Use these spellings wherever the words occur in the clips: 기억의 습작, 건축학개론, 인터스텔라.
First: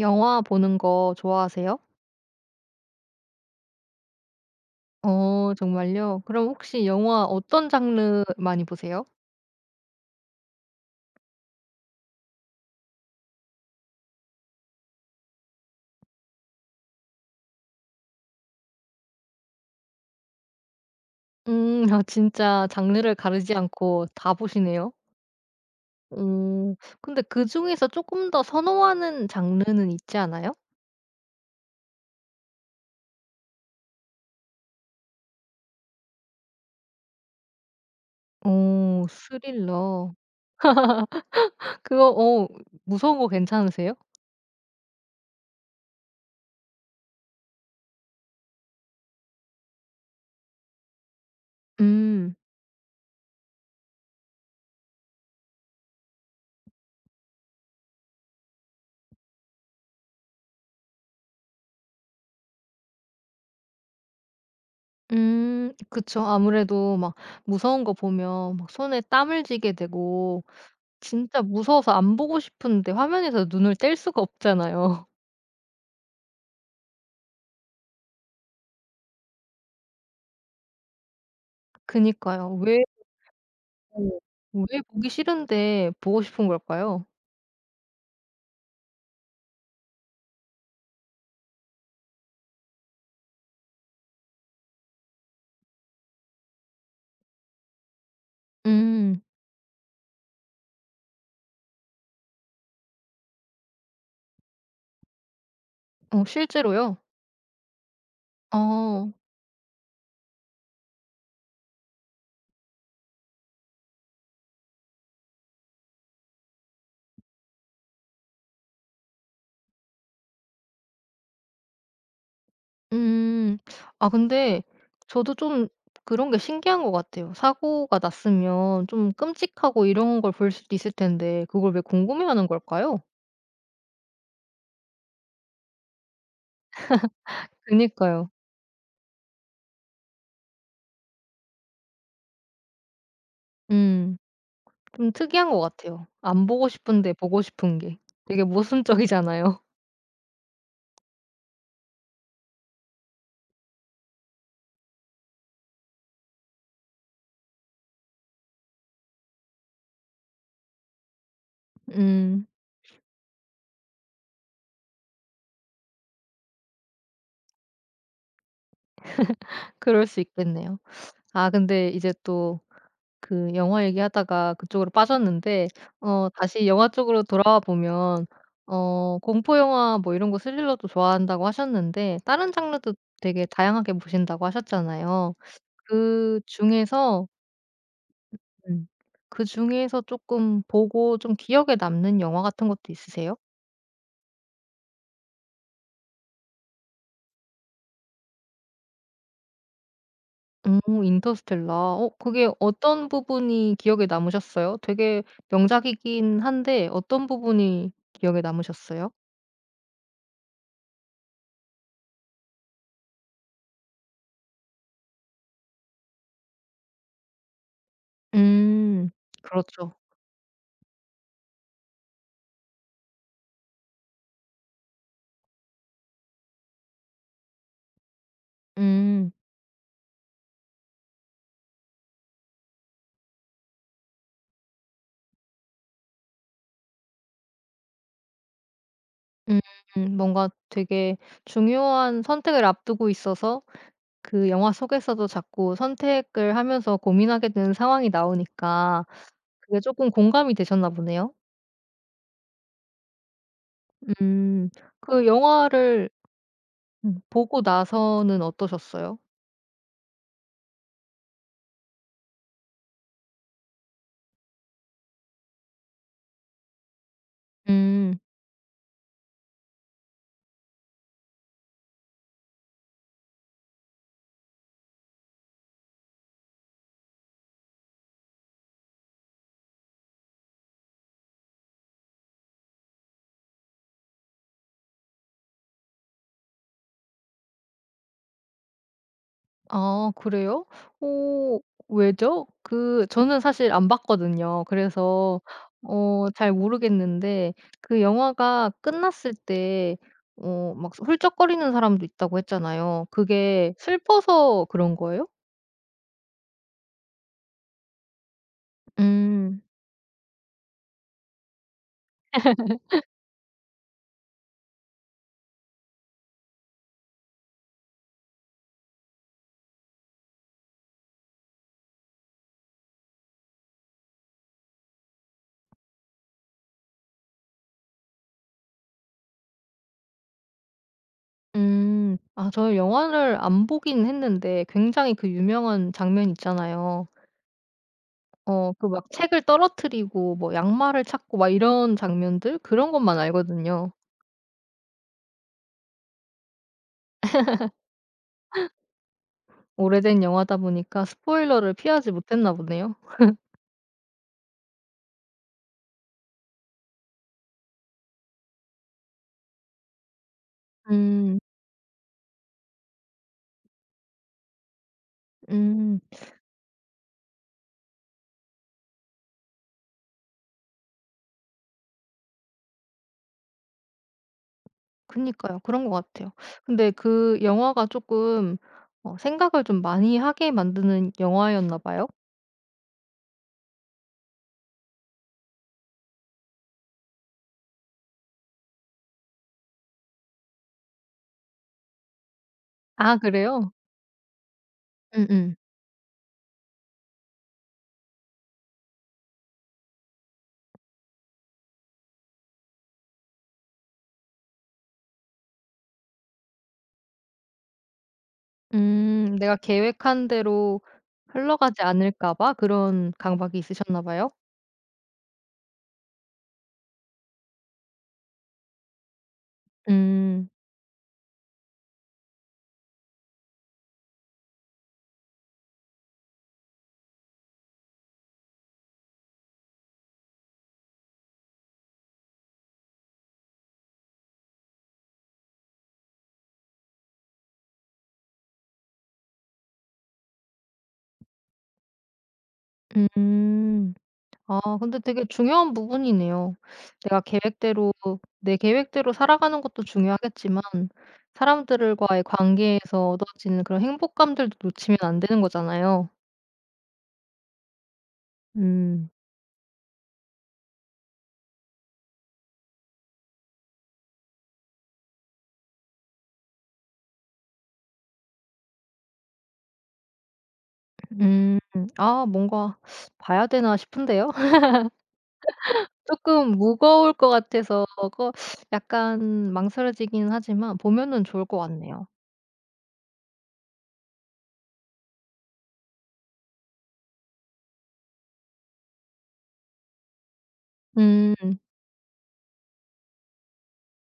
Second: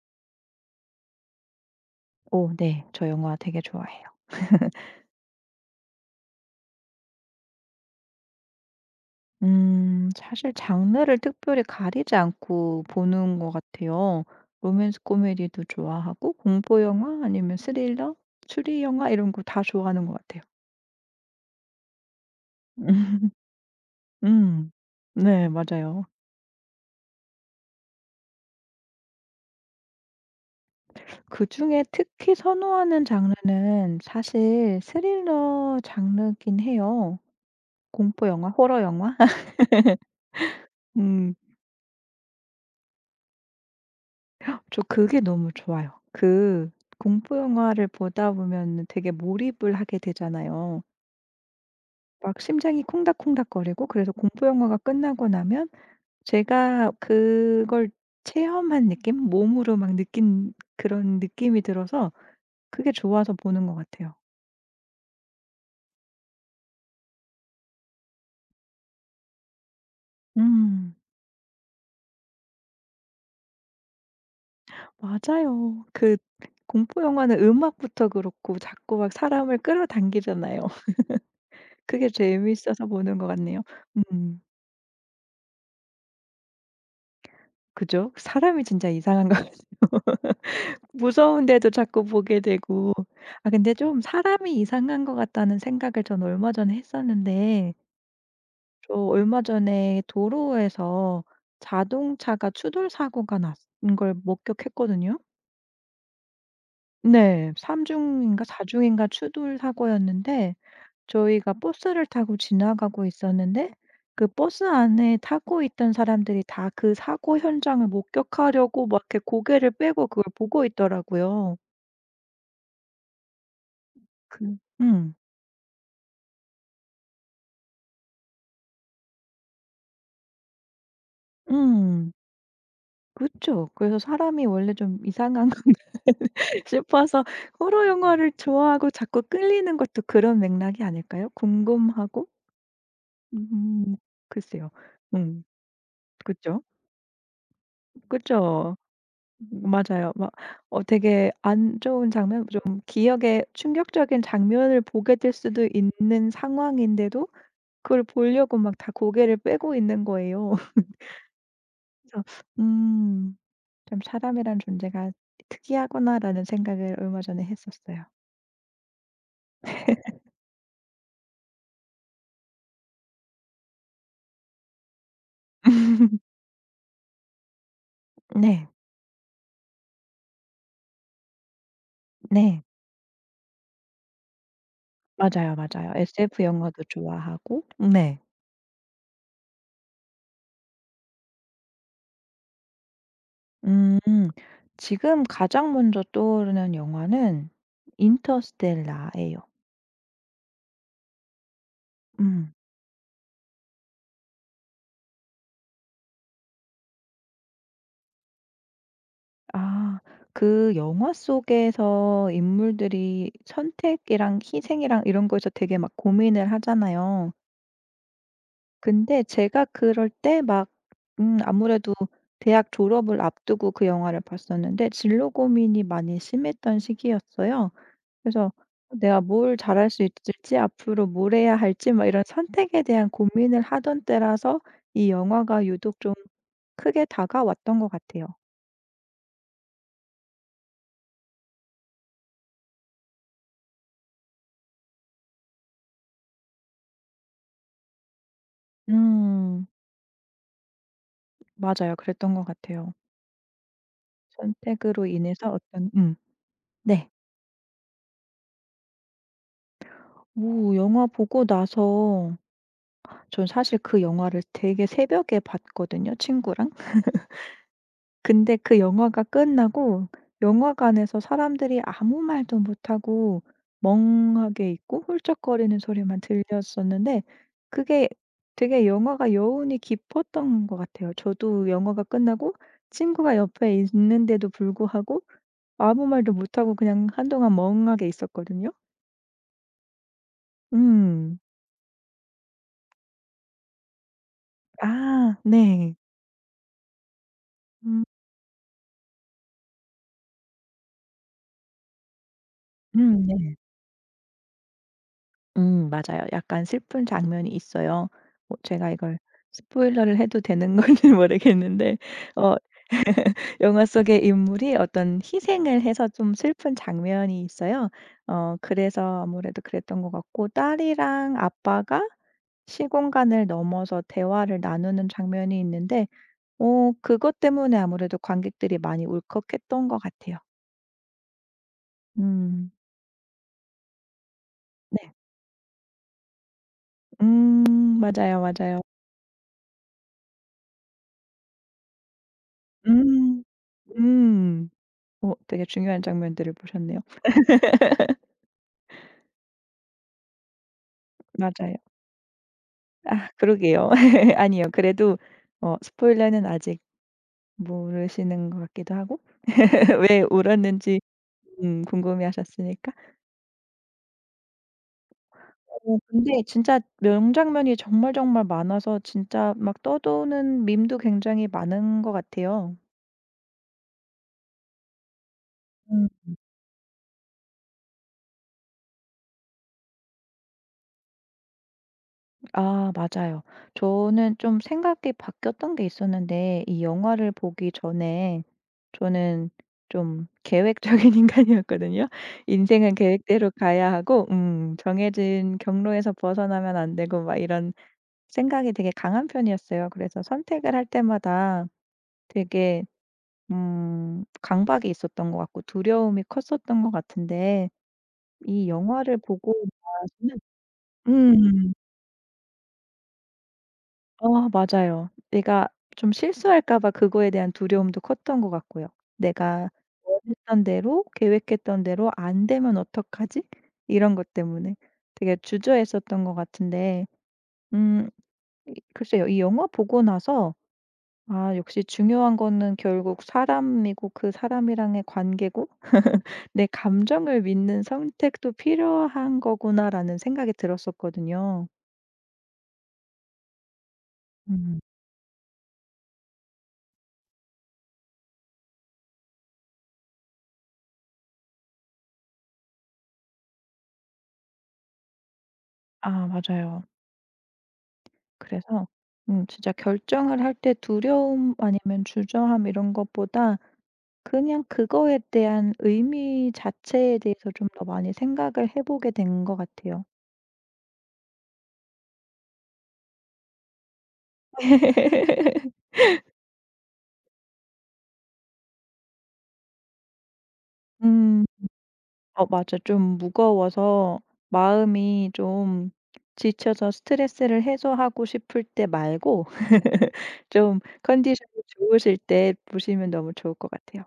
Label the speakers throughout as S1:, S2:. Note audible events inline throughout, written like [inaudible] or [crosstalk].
S1: 영화 보는 거 좋아하세요?
S2: 오 네. 저 영화 되게 좋아해요.
S1: 정말요? 그럼 혹시 영화 어떤 장르 많이 보세요?
S2: 사실 장르를 특별히 가리지 않고 보는 것 같아요. 로맨스 코미디도 좋아하고 공포 영화 아니면 스릴러, 추리 영화 이런 거 다 좋아하는 것 같아요.
S1: 음. 아 진짜 장르를
S2: [laughs]
S1: 가르지 않고 다
S2: 음.
S1: 보시네요.
S2: 네 맞아요.
S1: 오 근데 그중에서 조금 더 선호하는 장르는 있지 않아요?
S2: 그중에 특히 선호하는 장르는 사실 스릴러 장르긴 해요. 공포 영화, 호러
S1: 오
S2: 영화? [laughs]
S1: 스릴러.
S2: 음.
S1: 그거 어 무서운 거 괜찮으세요?
S2: 저 그게 너무 좋아요. 그 공포 영화를 보다 보면 되게 몰입을 하게 되잖아요.
S1: 음.
S2: 막 심장이 콩닥콩닥거리고 그래서 공포 영화가 끝나고 나면 제가 그걸 체험한 느낌? 몸으로 막 느낀 그런 느낌이 들어서 그게 좋아서 보는 것 같아요.
S1: 그쵸. 아무래도 막 무서운 거 보면 막 손에 땀을 쥐게 되고
S2: 음.
S1: 진짜 무서워서 안 보고 싶은데 화면에서 눈을 뗄 수가 없잖아요.
S2: 맞아요. 그 공포 영화는 음악부터 그렇고 자꾸 막 사람을 끌어당기잖아요. [laughs] 그게
S1: 그니까요.
S2: 재미있어서 보는 것 같네요. 음.
S1: 왜 보기 싫은데 보고 싶은 걸까요?
S2: 그죠? 사람이 진짜 이상한 거 무서운데도 자꾸 보게 되고. 아 근데 좀 '사람이 이상한 것 같다.'는 생각을 전 얼마 전에 했었는데 저
S1: 음.
S2: 얼마 전에 도로에서 자동차가 추돌 사고가 난 걸 목격했거든요.
S1: 어 실제로요?
S2: 네. 3 중인가 4 중인가
S1: 어.
S2: 추돌 사고였는데 저희가 버스를 타고 지나가고 있었는데 그 버스 안에 타고 있던 사람들이 다 그 사고 현장을 목격하려고 막 이렇게 고개를 빼고 그걸 보고 있더라고요.
S1: 음. 아
S2: 그
S1: 근데
S2: 음.
S1: 저도 좀 그런 게 신기한 것 같아요. 사고가 났으면 좀 끔찍하고 이런 걸 볼 수도 있을 텐데 그걸 왜
S2: 음.
S1: 궁금해하는 걸까요?
S2: 그쵸. 그래서 사람이 원래 좀 이상한 거 [laughs] 싶어서 호러
S1: 그니까요.
S2: 영화를 좋아하고 자꾸 끌리는 것도 그런 맥락이 아닐까요? 궁금하고 음
S1: 음.
S2: 글쎄요.
S1: 좀
S2: 음
S1: 특이한 것 같아요. 안
S2: 그쵸.
S1: 보고 싶은데 보고 싶은 게. 되게
S2: 그쵸.
S1: 모순적이잖아요.
S2: 맞아요. 막 되게 안 좋은 장면 좀 기억에 충격적인 장면을 보게 될 수도 있는 상황인데도 그걸 보려고 막 다 고개를 빼고 있는 거예요. [laughs]
S1: [laughs]
S2: 그래서
S1: 음.
S2: 음 '참 사람이란 존재가 특이하구나.'라는 생각을 얼마 전에 했었어요.
S1: 그럴 수 있겠네요. 아 근데 이제 또 그 영화 얘기하다가 그쪽으로 빠졌는데 어 다시 영화 쪽으로 돌아와 보면
S2: 네.
S1: 어 공포 영화 뭐 이런 거 스릴러도 좋아한다고 하셨는데 다른
S2: 네.
S1: 장르도 되게 다양하게 보신다고 하셨잖아요.
S2: 맞아요, 맞아요. SF 영화도
S1: 그중에서
S2: 좋아하고 네.
S1: 음 그중에서 조금 보고 좀 기억에 남는 영화 같은 것도 있으세요?
S2: 음 지금 가장 먼저 떠오르는 영화는 인터스텔라예요.
S1: 인터스텔라. 어 그게
S2: 음.
S1: 어떤 부분이 기억에 남으셨어요? 되게 명작이긴 한데 어떤 부분이 기억에 남으셨어요?
S2: 아 그 영화 속에서 인물들이 선택이랑 희생이랑 이런 거에서 되게 막 고민을 하잖아요.
S1: 음.
S2: 근데 제가
S1: 그렇죠.
S2: 그럴 때 막 아무래도 대학 졸업을 앞두고 그 영화를 봤었는데 진로 고민이 많이 심했던 시기였어요. 그래서 '내가
S1: 음.
S2: 뭘 잘할 수 있을지 앞으로 뭘 해야 할지.' 막 이런 선택에 대한 고민을 하던 때라서 이 영화가 유독 좀 크게 다가왔던 것 같아요.
S1: 음. 음. 뭔가 되게 중요한 선택을 앞두고 있어서 그 영화 속에서도 자꾸 선택을 하면서 고민하게 되는 상황이 나오니까
S2: 음.
S1: 그게 조금 공감이 되셨나 보네요.
S2: 맞아요. 그랬던 것 같아요.
S1: 음.
S2: 선택으로
S1: 그
S2: 인해서 어떤
S1: 영화를
S2: 네.
S1: 음 보고 나서는 어떠셨어요?
S2: 오 영화 보고 나서 전 사실 그 영화를 되게 새벽에 봤거든요 친구랑.
S1: 음.
S2: 근데 그 영화가 끝나고 영화관에서 사람들이 아무 말도 못하고 멍하게 있고 훌쩍거리는 소리만 들렸었는데 그게 되게 영화가 여운이 깊었던 것 같아요. 저도 영화가 끝나고 친구가 옆에 있는데도 불구하고 아무 말도 못하고 그냥 한동안 멍하게 있었거든요.
S1: 아 그래요?
S2: 음.
S1: 오 왜죠? 그 저는 사실 안 봤거든요.
S2: 아
S1: 그래서
S2: 네.
S1: 어 잘 모르겠는데 그
S2: 음
S1: 영화가 끝났을 때 어 막 훌쩍거리는 사람도 있다고 했잖아요.
S2: 네.
S1: 그게 슬퍼서 그런 거예요?
S2: 맞아요. 약간 슬픈 장면이 있어요. 뭐 제가 이걸
S1: 음.
S2: 스포일러를 해도 되는 건지 [laughs] 모르겠는데 어 영화 속의 인물이 어떤 희생을 해서 좀 슬픈 장면이 있어요. 어 그래서 아무래도 그랬던 것 같고 딸이랑 아빠가 시공간을 넘어서 대화를 나누는 장면이 있는데 어 그것 때문에 아무래도 관객들이 많이 울컥했던 것 같아요.
S1: 음. 아
S2: 음.
S1: 저는 영화를 안 보긴 했는데
S2: 네.
S1: 굉장히 그 유명한 장면 있잖아요.
S2: 음 맞아요,
S1: 어
S2: 맞아요.
S1: 그 막 책을 떨어뜨리고 뭐 양말을 찾고 막 이런 장면들 그런 것만
S2: 음.
S1: 알거든요.
S2: 음. 어 되게 중요한 장면들을 보셨네요.
S1: 오래된 영화다 보니까
S2: 맞아요.
S1: 스포일러를 피하지 못했나 보네요.
S2: 아 그러게요. [laughs] 아니요. 그래도 스포일러는 아직 모르시는 것 같기도 하고 [laughs] 왜 울었는지
S1: 음.
S2: 궁금해하셨으니까. 어
S1: 음.
S2: 근데 진짜 명장면이 정말 정말 많아서 진짜 막 떠도는 밈도 굉장히 많은 것 같아요.
S1: 그니까요. 그런 것 같아요. 근데 그 영화가 쪼끔 어 생각을 좀 많이 하게 만드는 영화였나 봐요?
S2: 아 맞아요. 저는 좀 생각이 바뀌었던 게 있었는데 이 영화를 보기 전에 저는 좀 계획적인 [laughs] 인간이었거든요. 인생은
S1: 아
S2: 계획대로
S1: 그래요?
S2: 가야 하고
S1: 음음.
S2: 정해진 경로에서 벗어나면 안 되고 막 이런 생각이 되게 강한 편이었어요. 그래서 선택을 할 때마다 되게 강박이 있었던 것 같고 두려움이 컸었던 것 같은데 이 영화를
S1: 음.
S2: 보고
S1: 내가 계획한
S2: 나서는
S1: 대로
S2: 음.
S1: 흘러가지 않을까 봐 그런 강박이 있으셨나 봐요?
S2: 어 맞아요. 내가 좀 실수할까 봐 그거에 대한 두려움도 컸던 것 같고요. '내가
S1: 음.
S2: 원했던 대로 계획했던 대로 안 되면 어떡하지?' 이런 것 때문에 되게 주저했었던 것 같은데 음 이 글쎄요. 이 영화 보고 나서 '아 역시 중요한 거는 결국 사람이고 그 사람이랑의 관계고 내 감정을 믿는 선택도 필요한 거구나.'라는 생각이 들었었거든요.
S1: 음. 아
S2: 음.
S1: 근데 되게 중요한 부분이네요. 내가 계획대로 내 계획대로 살아가는 것도 중요하겠지만 사람들과의 관계에서 얻어지는 그런 행복감들도 놓치면 안 되는 거잖아요.
S2: 아 맞아요. 그래서
S1: 음.
S2: 진짜 결정을 할 때 두려움 아니면 주저함 이런 것보다 그냥 그거에 대한 의미 자체에 대해서 좀 더 많이 생각을 해 보게 된 것 같아요.
S1: 음. 아 뭔가 봐야 되나 싶은데요. [laughs] 조금 무거울 것 같아서 그 약간 망설여지긴 하지만 보면은
S2: 음.
S1: 좋을 것 같네요.
S2: 어 맞아. 좀 무거워서 마음이 좀 지쳐서 스트레스를 해소하고 싶을 때 말고 [laughs] 좀
S1: 음.
S2: 컨디션이 좋으실 때 보시면 너무 좋을 것 같아요.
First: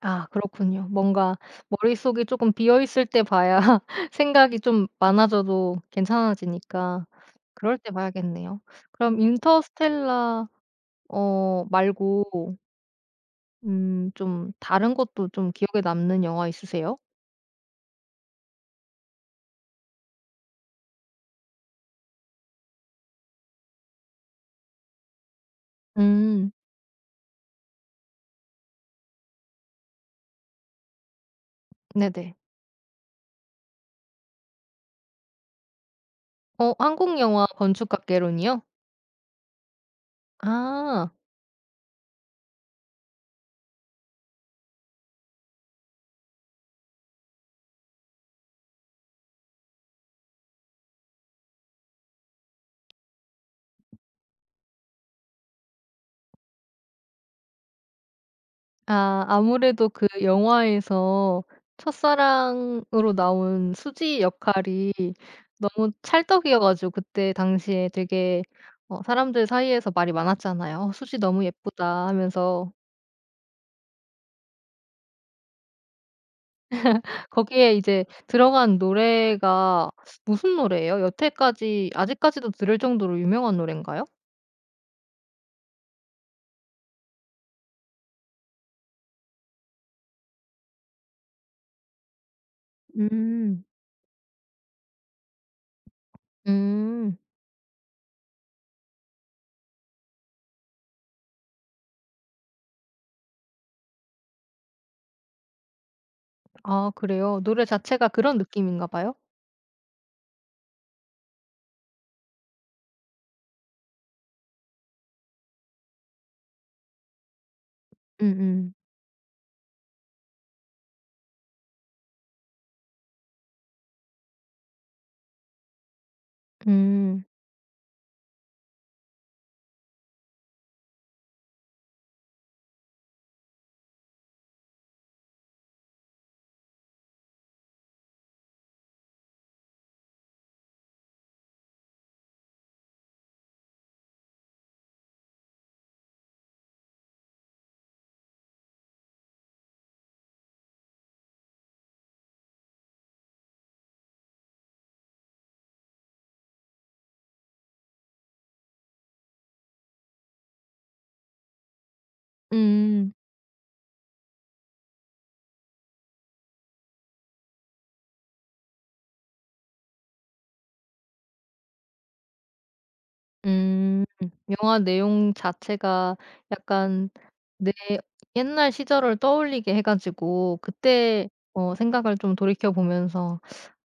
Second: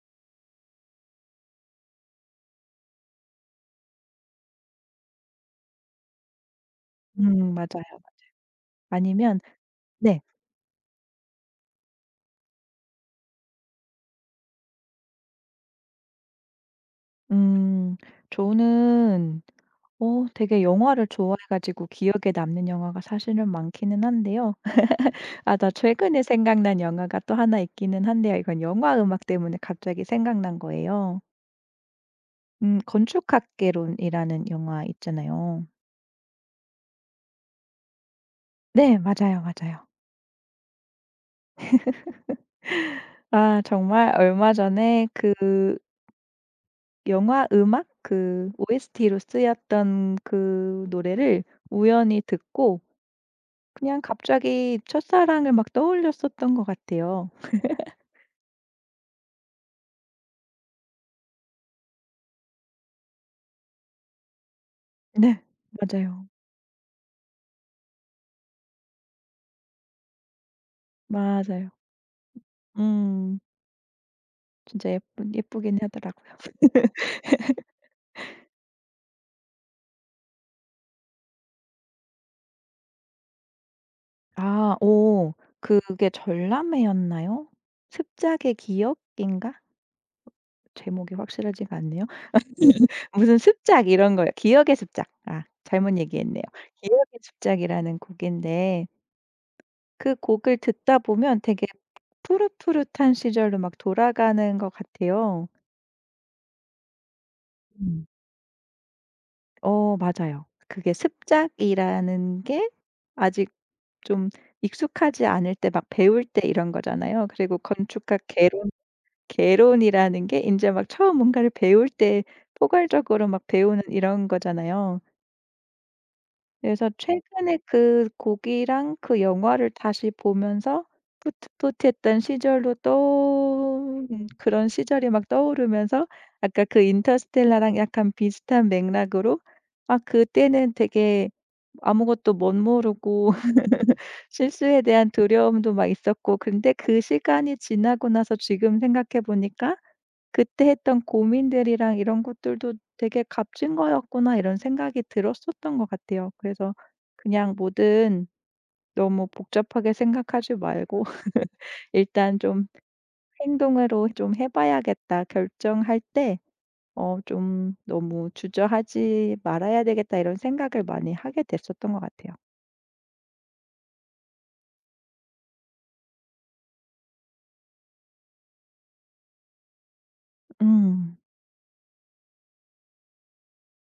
S1: 아 그렇군요. 뭔가 머릿속이 조금 비어 있을 때 봐야 [laughs] 생각이 좀 많아져도 괜찮아지니까 그럴
S2: 맞아요.
S1: 때 봐야겠네요. 그럼
S2: 아니면 네.
S1: 인터스텔라 어 말고 좀 다른 것도 좀 기억에 남는 영화 있으세요?
S2: 음 저는 되게 영화를 좋아해 가지고 기억에 남는 영화가 사실은 많기는 한데요. [laughs] 아 나 최근에
S1: 음
S2: 생각난 영화가 또 하나 있기는 한데요. 이건 영화 음악 때문에 갑자기 생각난 거예요.
S1: 네네.
S2: 건축학개론이라는 영화 있잖아요.
S1: 어 한국 영화 건축학개론이요?
S2: 네 맞아요, 맞아요.
S1: 아.
S2: 아 정말 얼마 전에 그 영화 음악 그 OST로 쓰였던 그 노래를 우연히 듣고 그냥 갑자기 첫사랑을 막 떠올렸었던 것 같아요.
S1: 아 아무래도 그 영화에서 첫사랑으로 나온 수지 역할이
S2: 네
S1: 너무
S2: 맞아요.
S1: 찰떡이어 가지고 그때 당시에 되게 어 사람들 사이에서 말이 많았잖아요. "어 수지 너무
S2: 맞아요.
S1: 예쁘다." 하면서
S2: 음. 진짜 예쁜 예쁘긴 하더라고요.
S1: 거기에 이제 들어간 노래가 무슨 노래예요? 여태까지 아직까지도 들을 정도로 유명한 노랜가요?
S2: 아 오, 그게 전람회였나요? 습작의 기억인가? 제목이 확실하지가 않네요. [laughs] 무슨
S1: 음.
S2: 습작 이런 거예요. 기억의 습작. 아 잘못 얘기했네요.
S1: 음.
S2: 기억의 습작이라는 곡인데 그 곡을 듣다 보면 되게 푸릇푸릇한 시절로 막 돌아가는 것 같아요.
S1: 아 그래요? 노래
S2: 음.
S1: 자체가 그런 느낌인가 봐요?
S2: 어 맞아요. 그게 습작이라는 게 아직 좀 익숙하지 않을 때 막 배울 때 이런 거잖아요. 그리고 건축학 개론
S1: 음음.
S2: 개론이라는 게 인제 막 처음 뭔가를 배울 때 포괄적으로 막 배우는 이런 거잖아요. 그래서
S1: 음.
S2: 최근에 그 곡이랑 그 영화를 다시 보면서 풋풋했던 시절로 또 그런 시절이 막 떠오르면서 아까 그 인터스텔라랑 약간 비슷한 맥락으로 아 그때는 되게 아무것도 멋모르고 실수에 대한 두려움도 막 있었고 근데 그 시간이 지나고 나서 지금 생각해 보니까 '그때 했던 고민들이랑 이런 것들도 되게 값진 거였구나.' 이런 생각이 들었었던 것 같아요. 그래서 그냥 뭐든 너무 복잡하게 생각하지 말고 [laughs] 일단
S1: 음.
S2: 좀
S1: 음.
S2: '행동으로 좀 해 봐야겠다.' 결정할 때 좀 '너무 주저하지 말아야 되겠다.' 이런 생각을 많이 하게 됐었던 것 같아요.
S1: 음. 영화 내용 자체가 약간 내 옛날 시절을 떠올리게 해 가지고
S2: 음.
S1: 그때 어 생각을 좀 돌이켜 보면서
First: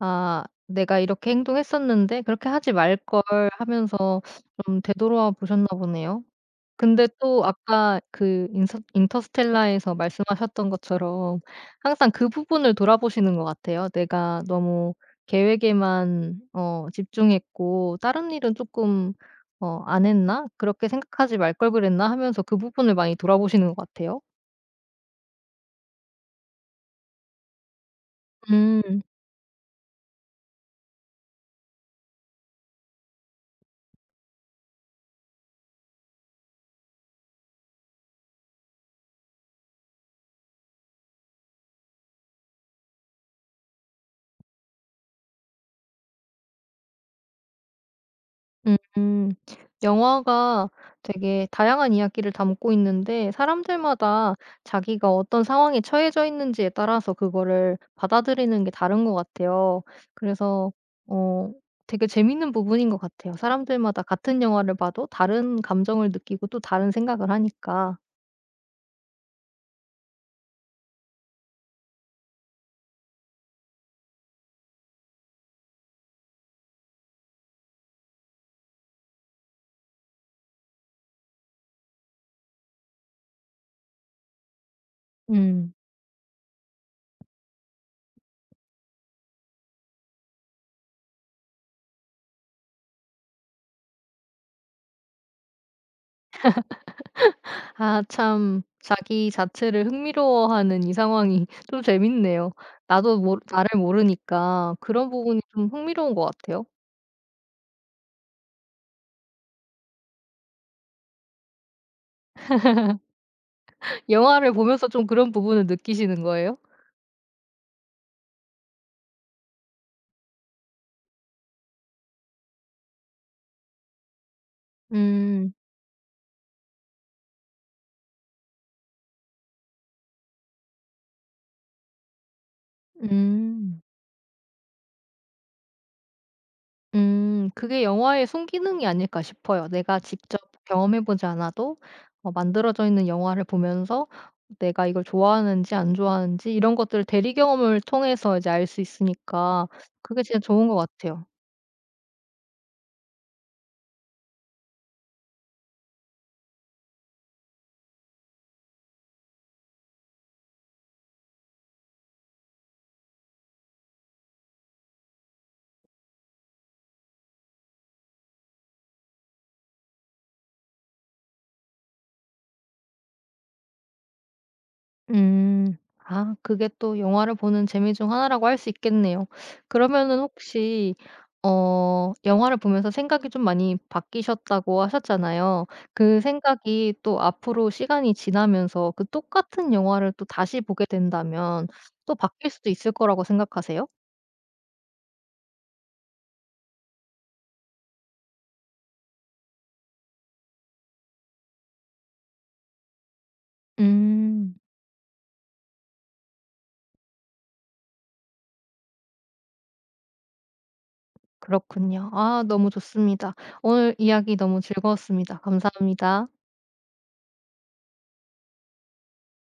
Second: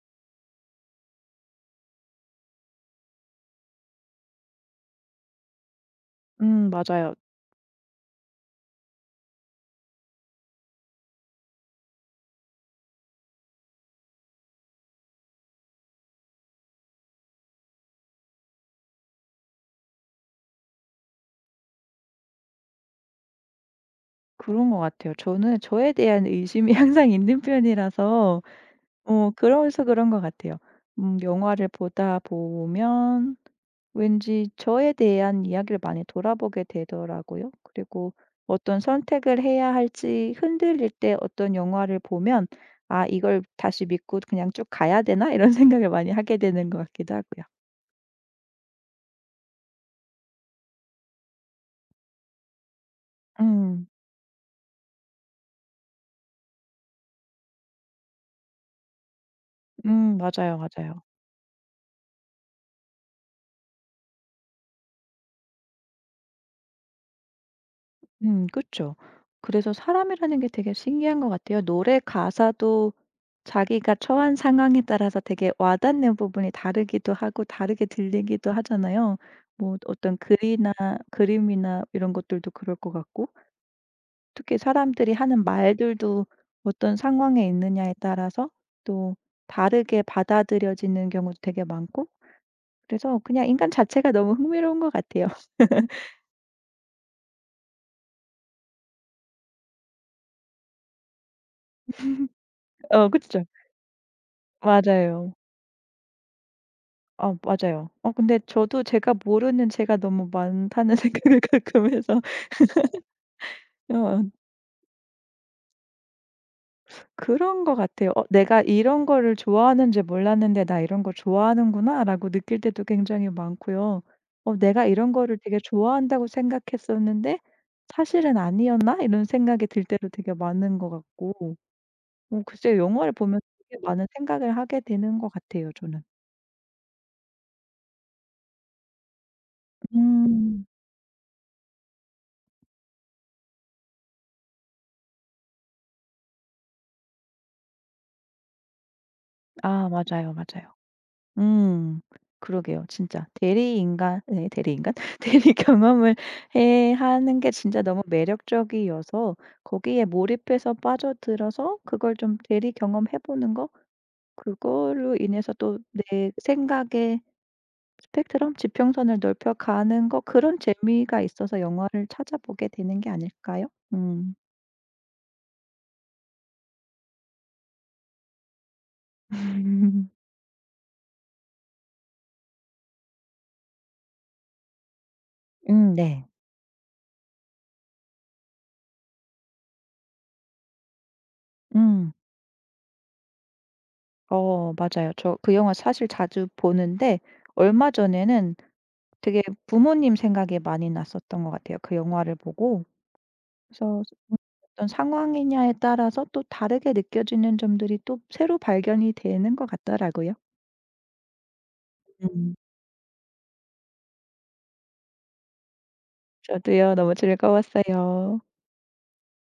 S1: '아 내가 이렇게 행동했었는데 그렇게 하지 말걸.' 하면서 좀 되돌아 보셨나 보네요. 근데
S2: 맞아요.
S1: 또 아까 그 인서 인터스텔라에서 말씀하셨던 것처럼 항상 그 부분을 돌아보시는 것 같아요. 내가 너무 계획에만 어 집중했고 '다른 일은 조금 어 안 했나? 그렇게 생각하지 말 걸 그랬나?' 하면서 그 부분을 많이 돌아보시는 것 같아요.
S2: 그런 것 같아요. 저는 저에 대한 의심이 [laughs] 항상 있는 편이라서
S1: 음.
S2: 어 그래서 그런 것 같아요. 영화를 보다 보면 왠지 저에 대한 이야기를 많이 돌아보게 되더라고요. 그리고 어떤 선택을 해야 할지 흔들릴 때 어떤 영화를 보면 '아 이걸 다시 믿고 그냥 쭉 가야 되나?' 이런 [laughs] 생각을 많이 하게 되는 것 같기도 하고요.
S1: 음. 영화가 되게 다양한 이야기를 담고 있는데
S2: 음.
S1: 사람들마다 자기가 어떤 상황에 처해져 있는지에 따라서 그거를 받아들이는 게 다른 것 같아요.
S2: 맞아요,
S1: 그래서
S2: 맞아요.
S1: 어 되게 재밌는 부분인 것 같아요. 사람들마다 같은 영화를 봐도 다른 감정을 느끼고 또 다른 생각을 하니까.
S2: 그죠 그래서 사람이라는 게 되게 신기한 것 같아요. 노래 가사도 자기가 처한 상황에 따라서 되게 와닿는 부분이 다르기도 하고 다르게 들리기도 하잖아요. 뭐 어떤 글이나 그림이나 이런 것들도 그럴 것 같고 특히 사람들이 하는
S1: 음.
S2: 말들도 어떤 상황에 있느냐에 따라서 또 다르게 받아들여지는 경우도 되게 많고 그래서 그냥 인간 자체가 너무 흥미로운 것 같아요. [laughs]
S1: 아 참 자기 자체를 흥미로워하는 이 상황이 [laughs] 좀 재밌네요.
S2: 어
S1: 나도 모
S2: 그쵸.
S1: 나를 모르니까 그런
S2: 맞아요.
S1: 부분이 좀 흥미로운 것 같아요.
S2: 어 맞아요. 어 근데 저도 제가 모르는 제가 너무 많다는 [laughs] 생각을 가끔 해서 어
S1: 영화를 보면서 좀 그런 부분을 느끼시는 거예요?
S2: 그런 것 같아요. '어 내가 이런 거를 좋아하는지 몰랐는데 나 이런 거 좋아하는구나.'라고 느낄 때도 굉장히 많고요. '어 내가 이런 거를
S1: 음.
S2: 되게 좋아한다고 생각했었는데 사실은 아니었나?' 이런 생각이 들 때도 되게 많은 것 같고 글쎄요. 영화를 보면서 되게
S1: 음.
S2: 많은 생각을 하게 되는 것 같아요 저는.
S1: 음. 그게 영화의 순기능이 아닐까 싶어요. 내가 직접
S2: 음.
S1: 경험해 보지 않아도 어 만들어져 있는 영화를 보면서 내가 이걸 좋아하는지 안 좋아하는지 이런 것들을 대리 경험을 통해서 이제 알 수 있으니까
S2: 아
S1: 그게
S2: 맞아요,
S1: 진짜 좋은
S2: 맞아요.
S1: 것 같아요.
S2: 음. 그러게요. 진짜 대리인간 예 대리인간? [laughs] 대리 경험을 해 하는 게 진짜 너무 매력적이어서 거기에 몰입해서 빠져들어서 그걸 좀 대리 경험해 보는 거 그걸로 인해서 또 내 생각의 스펙트럼 지평선을 넓혀 가는 거 그런 재미가 있어서 영화를 찾아보게 되는 게 아닐까요? 음.
S1: 음. 아 그게 또 영화를 보는 재미 중 하나라고 할 수 있겠네요. 그러면은
S2: [laughs]
S1: 혹시 어 영화를 보면서 생각이 좀 많이 바뀌셨다고 하셨잖아요. 그
S2: 네.
S1: 생각이 또 앞으로 시간이 지나면서 그 똑같은 영화를 또 다시 보게 된다면
S2: 음.
S1: 또 바뀔 수도 있을 거라고 생각하세요?
S2: 어 맞아요. 저 그 영화 사실 자주 보는데 얼마 전에는 되게 부모님 생각이 많이 났었던 것 같아요, 그 영화를 보고. 그래서
S1: 음.
S2: 어떤 상황이냐에 따라서 또 다르게 느껴지는 점들이 또 새로 발견이 되는 것 같더라고요.
S1: 그렇군요. 아
S2: 음.
S1: 너무 좋습니다. 오늘 이야기 너무 즐거웠습니다. 감사합니다.
S2: 저도요. 너무 즐거웠어요.